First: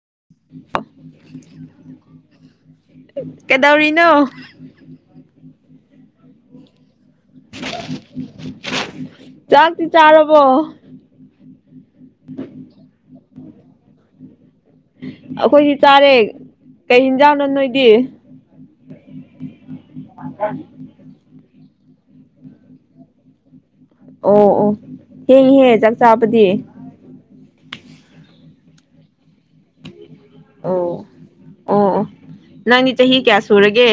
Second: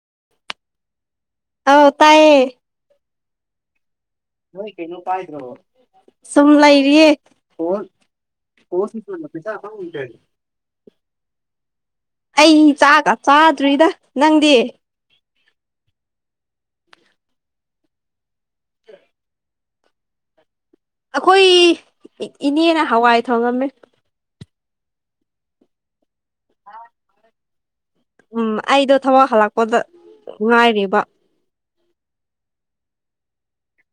[inaudible] ꯑꯥꯎ ꯇꯥꯏꯌꯦ ꯀꯩꯗꯧꯔꯤꯅꯣ ꯅꯣꯏ ꯀꯩꯅꯣ ꯄꯥꯏꯗ꯭ꯔꯣ ꯁꯨꯨꯝꯂ ꯏꯔꯤꯌꯦ ꯆꯥꯛ ꯇꯤ ꯆꯥꯔꯔꯕꯣ ꯑꯩ ꯆꯒ ꯆꯥꯗ꯭ꯔꯤꯗ ꯅꯪꯗꯤ ꯑꯩꯈꯣꯏꯗꯤ ꯆꯥꯔꯦ ꯀꯩ ꯍꯟꯖꯥꯡꯅꯣ ꯅꯣꯏꯗꯤ ꯎ ꯑꯩꯈꯣꯏ ꯏꯅꯦꯅ ꯍꯋꯥꯏ ꯊꯣꯡꯉꯝꯃꯦ ꯑꯣ ꯑꯣ ꯍꯦꯡꯍꯦꯦ ꯆꯥꯛ ꯆꯥꯕꯗꯤ ꯎꯝ ꯑꯩꯗꯣ ꯊꯕꯛ ꯍꯜꯂꯛꯄꯗ ꯉꯥꯏꯔꯤꯕ ꯑꯣ ꯑꯣ ꯑꯣ ꯅꯪꯗꯤ ꯆꯍꯤ ꯀꯌꯥ ꯁꯨꯔꯒꯦ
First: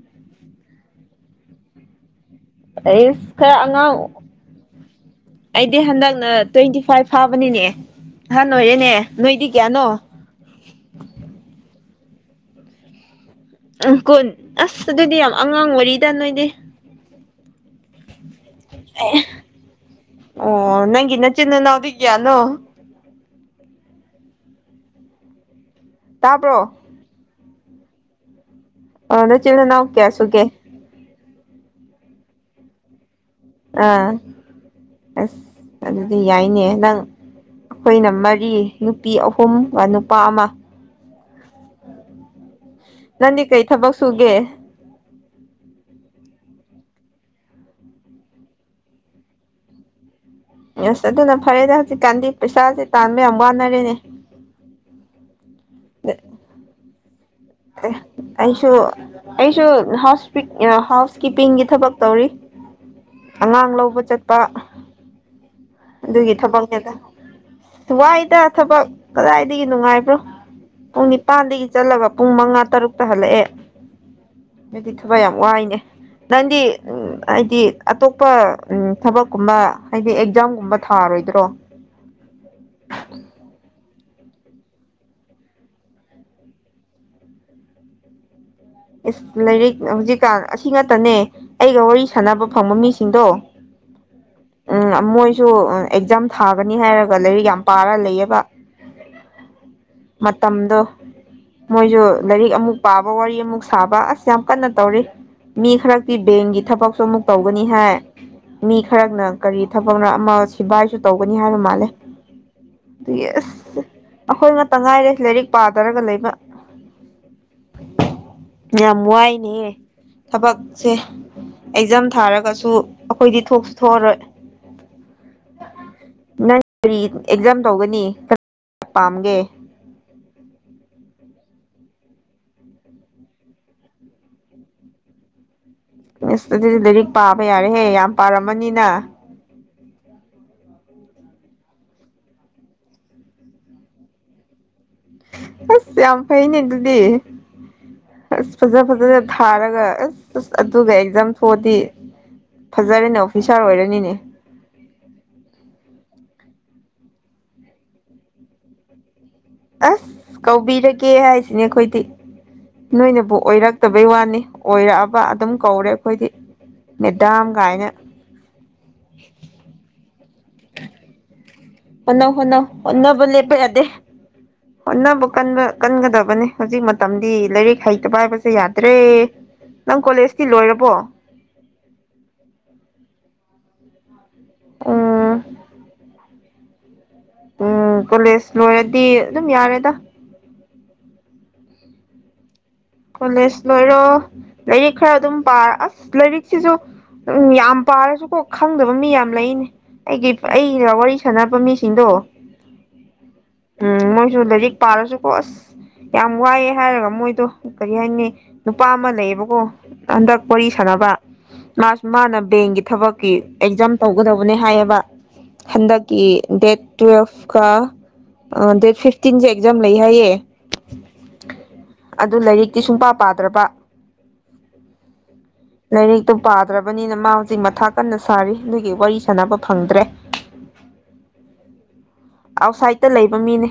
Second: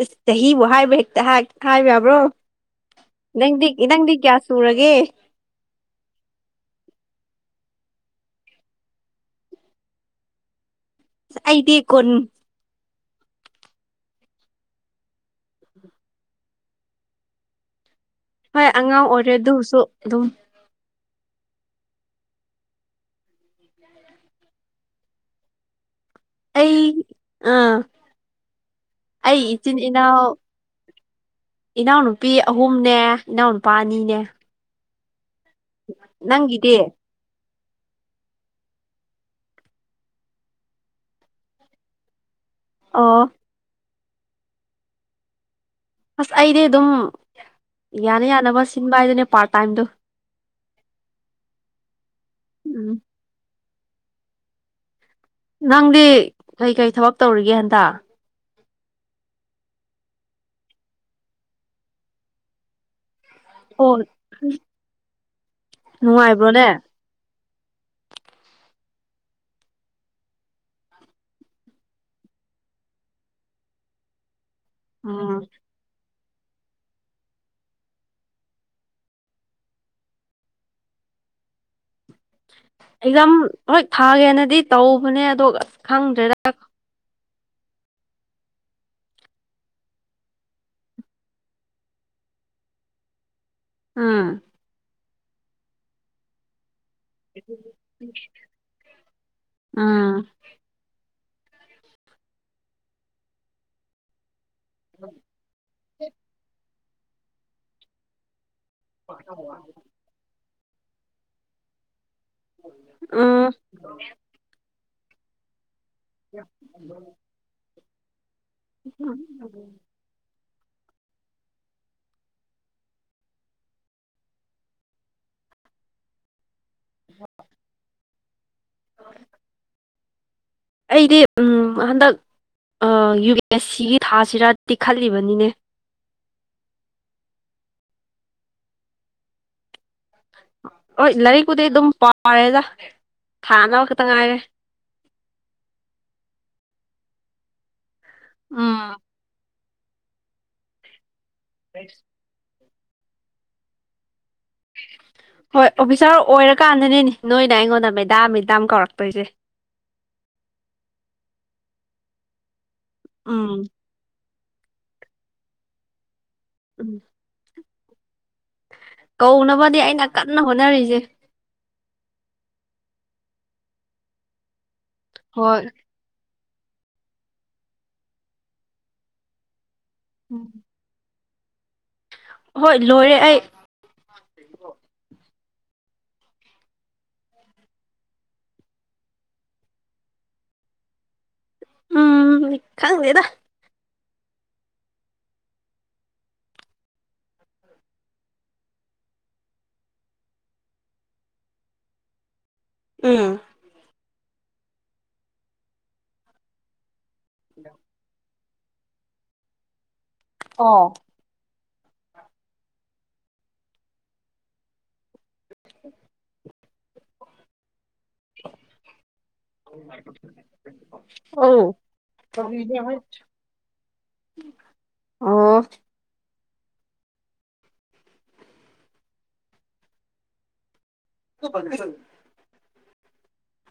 ꯑꯁ ꯆꯍꯤꯕꯨ ꯍꯥꯏꯕ ꯍꯦꯛꯇ ꯍꯥꯏꯕ ꯌꯥꯕ꯭ꯔꯣ ꯑꯩ ꯈꯔ ꯅꯪꯗꯤ ꯑꯉꯥꯡ ꯅꯪꯗꯤ ꯀꯌꯥ ꯁꯨꯔꯒꯦ ꯑꯩꯗꯤ ꯍꯟꯗꯛꯅ ꯇ꯭ꯋꯦꯟꯇꯤ ꯐꯥꯏꯚ ꯐꯥꯕ ꯕꯅꯤꯅꯦ ꯑꯍꯥꯟ ꯅ ꯑꯣꯏꯔꯦꯅꯦ ꯅꯣꯏꯗꯤ ꯀꯌꯥꯅꯣ ꯑꯩꯗꯤ ꯀꯅ ꯀꯨꯣꯟ ꯑꯁ ꯑꯗꯨꯗꯤ ꯌꯥꯝ ꯑꯉꯥꯡ ꯋꯥꯔꯤꯔꯤꯗ ꯅꯣꯏꯅꯦ ꯍꯣꯏ ꯑꯉꯥꯡ ꯑꯣꯏꯔꯦ ꯑꯗꯨꯁꯨ ꯑꯗꯨꯝ ꯏꯅ ꯆꯤꯟꯅꯅꯎꯗꯤꯒꯌꯥꯅꯣ ꯇꯥꯕ꯭ꯔꯣ ꯑꯩ ꯑꯥ ꯑꯣ ꯑꯩ ꯅꯆꯤꯟ ꯏꯆꯤꯟ ꯅꯅꯥꯎ ꯀꯌꯥ ꯏꯅꯥꯎ ꯁꯨꯒꯦ ꯏꯅꯥꯎꯅꯨꯄꯤ ꯑꯍꯨꯝꯅꯦ ꯏꯅꯥꯎꯅꯨꯄꯥ ꯑꯥ ꯑꯅꯤꯅꯦ ꯑꯁ ꯑꯗꯨꯗꯤ ꯌꯥꯏꯅꯦ ꯅꯪꯒꯤꯗꯤ ꯅ ꯅꯪ ꯑꯩꯈꯣꯏꯅ ꯃꯔꯤ ꯅꯨꯄꯤ ꯑꯍꯨꯝꯒ ꯅꯨꯄꯥ ꯑꯃ ꯑꯣ ꯅꯗꯤ ꯀꯩ ꯊꯕꯛ ꯁꯨꯒꯦ ꯑꯁ ꯑꯩꯗꯤ ꯑꯗꯨꯝ ꯌꯥꯅ ꯌꯥꯅꯕ ꯁꯤꯟꯕ ꯍꯥꯏꯗꯨꯅꯦ ꯄꯥꯔꯠ ꯇꯥꯏꯝꯗ ꯑꯁ ꯑꯗꯨꯅ ꯐꯔꯦꯅꯦ ꯍꯧꯖꯤꯛꯀꯥꯟꯗꯤ ꯄꯩꯁꯥꯁꯦ ꯎꯝ ꯇꯥꯟꯕ ꯌꯥꯝ ꯋꯥꯅꯔꯦꯅꯦ ꯅꯪꯗꯤ ꯀꯩꯀꯩ ꯊꯕꯛ ꯇꯧꯔꯤꯒꯦ ꯍꯟꯇꯥ ꯁꯨ ꯑꯩꯁꯨ ꯍꯥꯎꯁ ꯍꯥꯎꯁ ꯀꯤꯞꯄꯤꯡꯒꯤ ꯊꯕꯛ ꯇꯧꯔꯤ ꯑꯉꯥꯡ ꯑꯣ ꯂꯧꯕ ꯆꯠꯄ ꯑꯗꯨꯒꯤ ꯅꯨꯡꯉꯥꯏꯕ꯭ꯔꯣꯅꯦ ꯊꯕꯛꯅꯦꯗ ꯋꯥꯏꯗ ꯊꯕꯛ ꯀꯗꯥꯏꯗꯒꯤ ꯅꯨꯡꯉꯥꯏꯕ꯭ꯔꯣ ꯄꯨꯡ ꯅꯤꯄꯥꯥꯟꯗꯒꯤ ꯆꯠꯂꯒ ꯄꯨꯡ ꯃꯉꯥ ꯇꯔꯨꯛꯇ ꯍꯜꯂꯛꯑꯦ ꯅꯗꯤ ꯊꯕ ꯎꯝ ꯌꯥꯝ ꯋꯥꯏꯅꯦ ꯅꯪꯗꯤ ꯎ ꯍꯥꯏꯗꯤ ꯑꯇꯣꯞꯄ ꯎ ꯊꯕꯛꯀꯨꯝꯕ ꯍꯥꯏꯗꯤ ꯑꯦꯛꯖꯥꯝ ꯇꯝꯕ ꯊꯥꯔꯣꯏꯗ꯭ꯔꯣ ꯑꯦꯛꯖꯥꯝ ꯍꯣꯏ ꯊꯥꯒꯦꯅꯗꯤ ꯇꯧꯕꯅꯦ ꯑꯗꯣ ꯑꯁ ꯈꯪꯗ꯭ꯔꯦꯗ ꯏꯁ ꯂꯥꯏꯔꯤꯛ ꯍꯧꯖꯤꯛꯀꯥꯟ ꯑꯁꯤ ꯉꯛꯇꯅꯦ ꯑꯩꯒ ꯋꯥꯔꯤ ꯁꯥꯟꯅꯕ ꯐꯪꯕ ꯃꯤꯁꯤꯡꯗꯣ ꯎꯝ ꯎꯝ ꯃꯣꯏꯁꯨ ꯑꯦꯛꯖꯥꯝ ꯊꯥꯕ꯭ꯔꯥ ꯅꯤ ꯍꯥꯏꯔꯒ ꯂꯥꯏꯔꯤꯛ ꯌꯥꯝ ꯄꯥꯔ ꯂꯩꯌꯦꯕ ꯎꯝ ꯃꯇꯝꯗꯣ ꯃꯣꯏꯁꯨ ꯂꯥꯏꯔꯤꯛ ꯑꯃꯨꯛ ꯄꯥꯕ ꯋꯥꯔꯤ ꯑꯃꯨꯛ ꯁꯥꯕ ꯑꯁ ꯌꯥꯝ ꯀꯟꯅ ꯇꯧꯔꯤ ꯃꯤ ꯈꯔꯛꯇꯤ ꯕꯦꯡꯒꯤ ꯊꯕꯛꯁꯨ ꯑꯃꯨꯛ ꯇꯧꯒꯅꯤ ꯍꯥꯏ ꯃꯤ ꯈꯔꯛꯅ ꯀꯔꯤ ꯊꯕꯛꯅ ꯑꯃ ꯁꯤꯐꯏꯁꯨ ꯇꯧꯒꯅꯤ ꯍꯥꯏꯕ ꯃꯥꯜꯂꯦ ꯎꯝ ꯌꯦꯁ ꯑꯩꯈꯣꯏ ꯉꯇ ꯉꯥꯏꯔꯦ ꯂꯥꯏꯔꯤꯛ ꯄꯥ ꯀ ꯌꯥꯝ ꯋꯥꯏꯅꯦ ꯊꯕꯛ ꯁꯦ ꯑꯩꯖꯝ ꯊꯥꯔꯒꯁꯨ ꯑꯩꯈꯣꯏꯗꯤ ꯊꯣꯛꯁꯨ ꯊꯣꯛꯑꯔꯣꯏ ꯃꯪ ꯀꯔꯤ ꯑꯦꯛꯖꯥꯝ ꯇꯧꯒꯅꯤ ꯀ ꯄꯥꯝꯒꯦ ꯑꯩꯗꯤ ꯎꯝ ꯍꯟꯗꯛ ꯌꯨ ꯕꯤ ꯑꯦꯁ ꯁꯤꯒꯤ ꯊꯥꯁꯤꯔ ꯇꯤꯛꯈꯠꯂꯤꯕꯅꯤꯅꯦ ꯁꯇ ꯑꯗꯨꯗꯤ ꯂꯥꯏꯔꯤꯛ ꯄꯥꯕ ꯌꯥꯔꯦꯍꯦ ꯌꯥꯝ ꯄꯥꯔꯝꯃꯅꯤꯅ ꯍꯣꯏ ꯂꯥꯏꯔꯤꯛꯄꯨꯗꯤ ꯑꯗꯨꯝ ꯄꯥꯔꯦꯗ ꯊꯥꯅꯕ ꯈꯛꯇ ꯉꯥꯏꯔꯦ ꯑꯁ ꯌꯥꯝ ꯐꯩꯅꯦ ꯑꯗꯨꯗꯤ ꯑꯁ ꯎꯝ ꯐꯖ ꯐꯖꯅ ꯊꯥꯔꯒ ꯑꯗꯨꯒ ꯑꯁ ꯑꯁ ꯑꯗꯨꯒ ꯑꯦꯛꯖꯥꯝ ꯊꯣꯛꯑꯗꯤ ꯐꯖꯔꯅꯦ ꯑꯣꯐꯤꯁꯥꯔ ꯑꯣꯏꯔꯅꯤꯅꯦ ꯎ ꯍꯣꯏ ꯑꯣꯐꯤꯁꯥꯔ ꯑꯣꯏꯔꯀꯥꯟꯗꯅꯤꯅꯦ ꯅꯣꯏꯅ ꯑꯩꯉꯣꯟꯗ ꯃꯦꯗꯥꯝ ꯃꯦꯗꯥꯝ ꯀꯧꯔꯛꯇꯣꯏꯁꯦ ꯑꯁ ꯀꯧꯕꯤꯔꯒꯦ ꯍꯥꯏꯁꯤꯅꯦ ꯑꯩꯈꯣꯏꯗꯤ ꯅꯣꯏꯅꯕꯨ ꯎꯝ ꯑꯣꯏꯔꯛꯇꯕꯩ ꯋꯥꯅꯤ ꯑꯣꯏꯔꯛꯑꯕ ꯑꯗꯨꯝ ꯀꯧꯔꯦ ꯑꯩꯈꯣꯏꯗꯤ ꯎꯝ ꯃꯗꯥꯝ ꯀꯥꯏꯅ ꯀꯧꯅꯕꯗꯤ ꯑꯩꯅ ꯀꯟꯅ ꯍꯣꯠꯅꯔꯤꯁꯦ ꯍꯣꯠꯟꯅꯧ ꯍꯣꯟꯅꯧ ꯍꯣꯠꯅꯕ ꯂꯦꯞꯄ ꯌꯥꯗꯦ ꯍꯣꯠꯅꯕ ꯍꯣꯏ ꯀꯕ ꯀꯟꯒꯗꯕꯅꯤ ꯍꯧꯖꯤꯛ ꯃꯇꯝꯗꯤ ꯂꯥꯏꯔꯤꯛ ꯍꯩꯇꯕ ꯍꯥꯏꯕꯁꯦ ꯌꯥꯗ꯭ꯔꯦ ꯅꯪ ꯀꯣꯂꯦꯖꯇꯤ ꯂꯣꯏꯔꯕꯣ ꯍꯣꯏ ꯂꯣꯏꯔꯦ ꯑꯩ ꯑ ꯎꯝ ꯀꯣꯂꯦꯖ ꯂꯣꯏꯔꯗꯤ ꯑꯗꯨꯝ ꯌꯥꯔꯦꯗ ꯎꯝ ꯈꯪꯗꯦꯗ ꯀꯣꯂꯦꯖ ꯂꯣꯏꯔꯣ ꯂꯥꯏꯔꯤꯛ ꯈꯔ ꯑꯗꯨꯝ ꯄꯥꯔ ꯑꯁ ꯂꯥꯏꯔꯤꯛꯁꯤꯁꯨ ꯎꯝ ꯌꯥꯝ ꯄꯥꯔꯁꯨꯀꯣ ꯈꯪꯗꯕ ꯃꯤ ꯌꯥꯝ ꯂꯩꯅꯦ ꯑꯩꯒꯤ ꯑꯩꯒ ꯋꯥꯔꯤ ꯁꯥꯟꯅꯕ ꯃꯤꯁꯤꯡꯗꯣ ꯎꯝ ꯎꯝ ꯃꯣꯏꯁꯨ ꯂꯥꯏꯔꯤꯛ ꯄꯥꯔꯁꯨꯀꯣ ꯑꯁ ꯌꯥꯝ ꯋꯥꯏꯑꯦ ꯍꯥꯏꯔꯒ ꯃꯣꯏꯗꯣ ꯀꯔꯤ ꯍꯥꯏꯅꯤ ꯅꯨꯄꯥ ꯑꯃ ꯂꯩꯌꯦꯕꯀꯣ ꯍꯟꯗꯛ ꯋꯥꯔꯤ ꯑꯣ ꯁꯥꯟꯅꯕ ꯃꯥꯁꯨ ꯃꯥꯅ ꯕꯦꯡꯒꯤ ꯊꯕꯛꯀꯤ ꯑꯦꯛꯖꯥꯝ ꯇꯧꯒꯗꯕꯅꯦ ꯍꯥꯏꯌꯦꯕ ꯍꯟꯗꯛꯀꯤ ꯗꯦꯠ ꯇꯨꯋꯦꯜꯐꯀ ꯑ ꯗꯦꯠ ꯐꯤꯐꯇꯤꯟꯁꯦ ꯑꯦꯛꯖꯥꯝ ꯂꯩ ꯍꯥꯏꯌꯦ ꯑꯧ ꯑꯗꯨ ꯂꯥꯏꯔꯤꯛꯇꯤ ꯁꯨꯡ ꯄ ꯄꯥꯗ꯭ꯔꯕ ꯑꯣ ꯑꯗꯨ ꯄꯥꯗ꯭ꯔꯕꯅꯤꯅ ꯃꯥ ꯍꯧꯖꯤꯛ ꯃꯊꯥ ꯀꯟꯅ ꯁꯥꯔꯤ ꯅꯣꯏꯒꯤ ꯋꯥꯔꯤ ꯁꯥꯟꯅꯕ ꯐꯪꯗ꯭ꯔꯦ [unintelligible] ꯑꯥꯎꯠꯁꯥꯏꯗꯠꯇ ꯂꯩꯕ ꯃꯤꯅꯦ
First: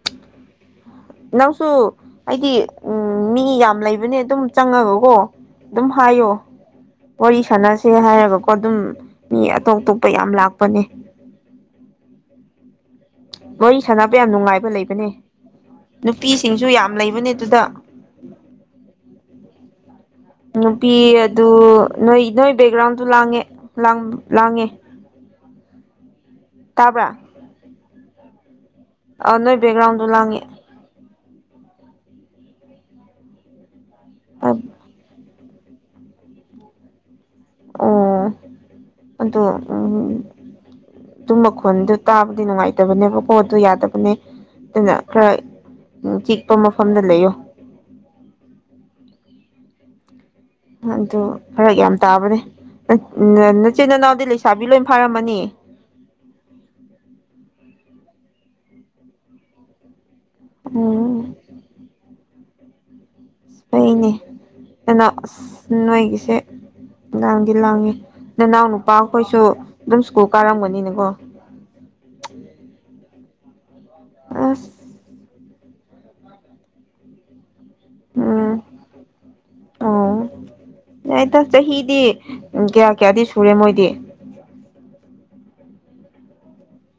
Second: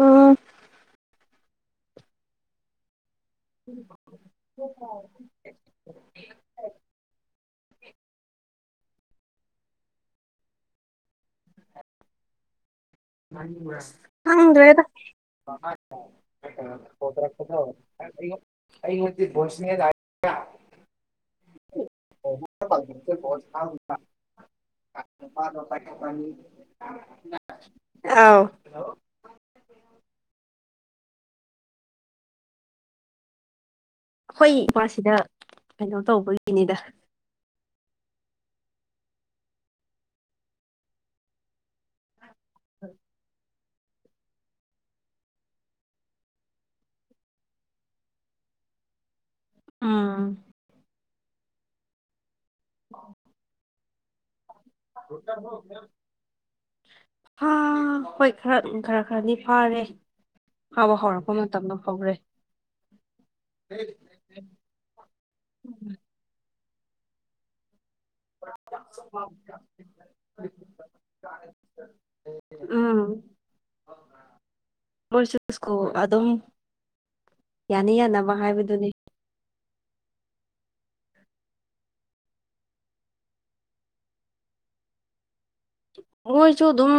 ꯑꯣ ꯅꯪꯁꯨ ꯍꯥꯏꯗꯤ ꯎ ꯎꯝ ꯃꯤ ꯌꯥꯝ ꯂꯩꯕꯅꯦ ꯑꯗꯨꯝ ꯆꯪꯉꯒꯀꯣ ꯑꯗꯨꯝ ꯍꯥꯏꯌꯣ ꯋꯥꯔꯤ ꯁꯥꯟꯅꯁꯦ ꯍꯥꯏꯔꯒꯀꯣ ꯑꯗꯨꯝ ꯃꯤ ꯑꯇꯣꯞ ꯑꯇꯣꯞꯄ ꯌꯥꯝ ꯂꯥꯛꯄꯅꯦ ꯋꯥꯔꯤ ꯁꯥꯟꯅꯕ ꯌꯥꯝ ꯅꯨꯡꯉꯥꯏꯕ ꯍꯪꯗꯦꯗ ꯂꯩꯕꯅꯦ ꯅꯨꯄꯤꯁꯤꯡꯁꯨ ꯌꯥꯝ ꯂꯩꯕꯅꯦ ꯣꯔꯣꯗ ꯑꯗꯨꯗ ꯑꯩ ꯃꯗꯤ ꯣꯁꯅꯦ ꯅꯨꯄꯤ ꯑꯗꯨ ꯅꯣꯏ ꯅꯣꯏ ꯕꯦꯛꯒ꯭ꯔꯥꯎꯟꯗ ꯂꯥꯡꯉꯦ ꯂꯥꯡꯉꯦ ꯇꯥꯕ꯭ꯔꯥ ꯑꯥꯎ ꯑ ꯅꯣꯏ ꯕꯦꯛꯒ꯭ꯔꯥꯎꯟꯗ ꯂꯥꯡꯉꯦ ꯍꯣꯏ ꯑꯣ ꯏꯄꯥꯁꯤꯗ ꯀꯩꯅꯣ ꯇꯧꯕꯒꯤꯅꯤꯗ ꯑꯣ ꯑꯣ ꯎꯝ ꯑꯗꯨꯝ ꯃꯈꯣꯟꯗꯣ ꯇꯥꯕ ꯗꯤ ꯅꯨꯡꯉꯥꯏꯇꯕꯅꯦꯕ ꯄꯣꯠ ꯑꯗꯨ ꯌꯥꯗꯕꯅꯦ ꯑꯗꯨꯅ ꯈꯔ ꯆꯤꯛꯄ ꯃꯐꯝꯗ ꯂꯩꯌꯣ [unintelligible] ꯑꯥ ꯑꯗꯨ ꯐꯔ ꯌꯥꯝ ꯇꯥꯕꯅꯦ ꯅꯆꯤꯟ ꯅꯅꯥꯎꯗꯤ ꯂꯩ ꯍꯥꯥ ꯍꯣꯏ ꯈꯔ ꯈꯔ ꯈꯔꯗꯤ ꯐꯥꯔꯦ ꯐꯥꯕ ꯎꯝ ꯍꯧꯔꯛꯄ ꯃꯇꯝꯗ ꯍꯧꯔꯦ ꯑ ꯐꯩꯅꯦ ꯀꯩꯅꯣ ꯑꯁ ꯅꯣꯏꯒꯤꯁꯦ ꯂꯥꯡꯗꯤ ꯂꯥꯡꯉꯤ ꯅꯅꯥꯎ ꯅꯨꯄꯥ ꯑꯩꯈꯣꯏꯁꯨ ꯑꯗꯨꯝ ꯁ꯭ꯀꯨꯜ ꯀꯥꯔꯝꯒꯅꯤꯅꯀꯣ ꯍ [inaudible] ꯁꯀꯣ ꯑꯗꯨꯝ ꯌꯥꯅ ꯌꯥꯅꯕ ꯍꯥꯏꯕꯗꯨꯅꯤ ꯑꯥ ꯌꯥꯏꯗ ꯆꯍꯤꯗꯤ ꯀꯌꯥ ꯀꯌꯥꯗꯤ ꯁꯨꯔꯦ ꯃꯣꯏꯗꯤ ꯃꯣꯏꯁꯨ ꯑꯗꯨꯝ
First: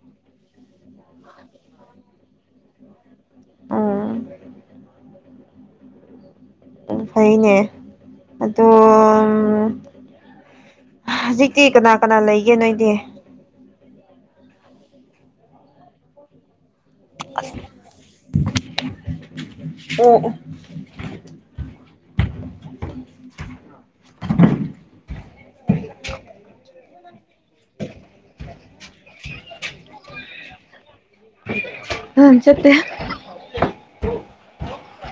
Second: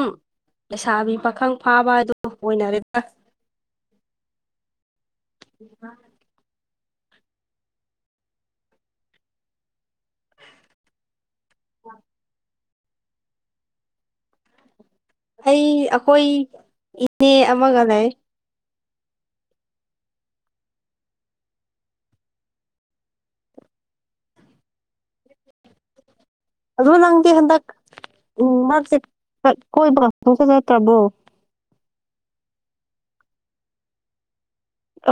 ꯂꯩꯁꯥꯕꯤ ꯄꯥꯈꯪ ꯐꯥꯕ ꯍꯥꯏꯗꯨ ꯑꯣꯏꯅꯔꯦꯗ ꯑꯥ [inaudible] ꯎ ꯐꯩꯅꯦ ꯑꯗꯣ ꯍꯧꯖꯤꯛꯇꯤ ꯀꯅꯥ ꯀꯅꯥ ꯂꯩꯒꯦ ꯅꯣꯏꯗꯤ ꯑꯩ ꯑꯩꯈꯣꯏ ꯏꯅꯦ ꯑꯃꯒ ꯂꯩ ꯑꯣ [inaudible] ꯑꯗꯨ ꯅꯪꯗꯤ ꯍꯟꯗꯛ ꯃꯔꯛꯁꯦ ꯀꯣꯏꯕꯒ ꯁꯨꯡꯆꯠ ꯆꯠꯇꯔꯕꯣ ꯑ ꯆꯠꯇꯦ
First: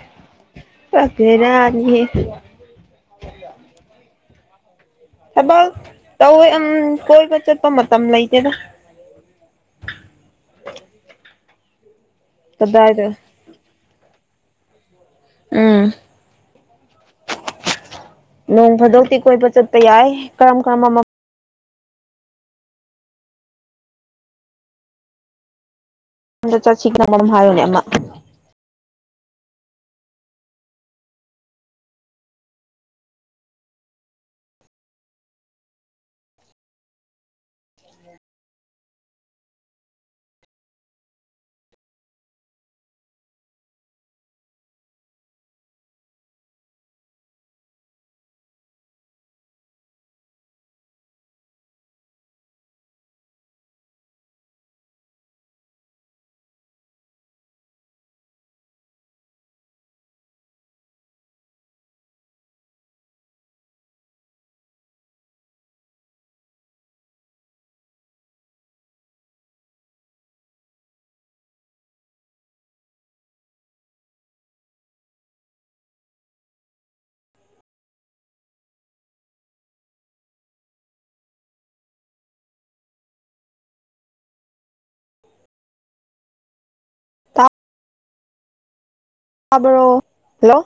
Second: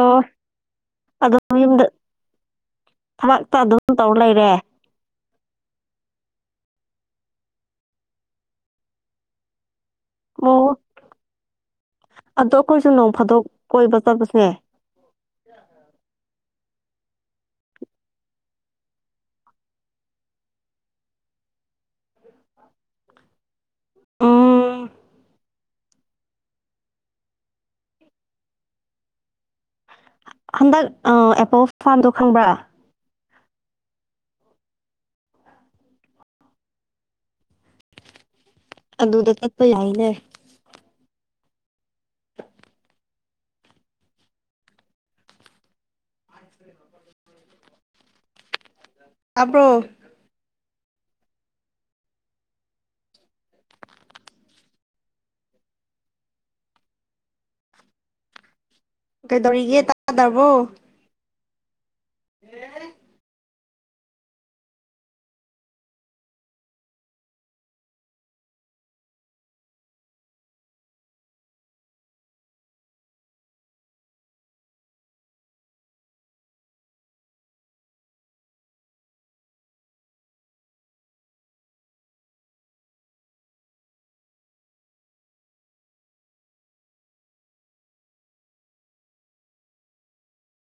ꯑꯣ ꯑ ꯑꯗꯨꯝ ꯌꯨꯝꯗ ꯕꯦꯔꯥꯅꯤꯍꯦ ꯊꯕꯛꯇ ꯑꯗꯨꯝ ꯇꯧꯔ ꯂꯩꯔꯦ ꯊꯕꯛ ꯇꯧꯋꯦ ꯑꯝ ꯀꯣꯏꯕ ꯆꯠꯄ ꯃꯇꯝ ꯂꯩꯇꯦꯗ ꯑꯣ ꯑꯗꯣ ꯑꯩꯈꯣꯏꯁꯨ ꯀꯗꯥꯏꯗ ꯅꯣꯡ ꯐꯥꯗꯣꯛ ꯀꯣꯏꯕ ꯆꯠꯄꯁ [inaudible] ꯑꯝ ꯅꯣꯡ ꯐꯥꯗꯧꯛꯇꯤ ꯀꯣꯏꯕ ꯆꯠꯄ ꯌꯥꯏ ꯀꯔꯝ ꯀꯔꯝꯕ ꯎꯝ ꯃꯝꯗ ꯆꯠꯁꯤꯛ ꯅꯪ ꯃꯔꯝ ꯍꯥꯏꯔꯨꯅꯦ ꯑꯃ ꯍꯟꯗꯛ ꯑꯦꯄꯜ ꯐꯥꯔꯝꯗꯣ ꯈꯪꯕ꯭ꯔꯥ ꯑꯗꯨꯗ ꯆꯠꯄ ꯌꯥꯏꯅꯦ [inaudible] ꯇꯕ꯭ꯔꯣ ꯀꯩꯗꯧꯔꯤꯒꯦ ꯇꯥꯗ꯭ꯔꯕꯣ ꯑꯦ ꯇꯕ꯭ꯔꯣ ꯍꯜꯂꯣ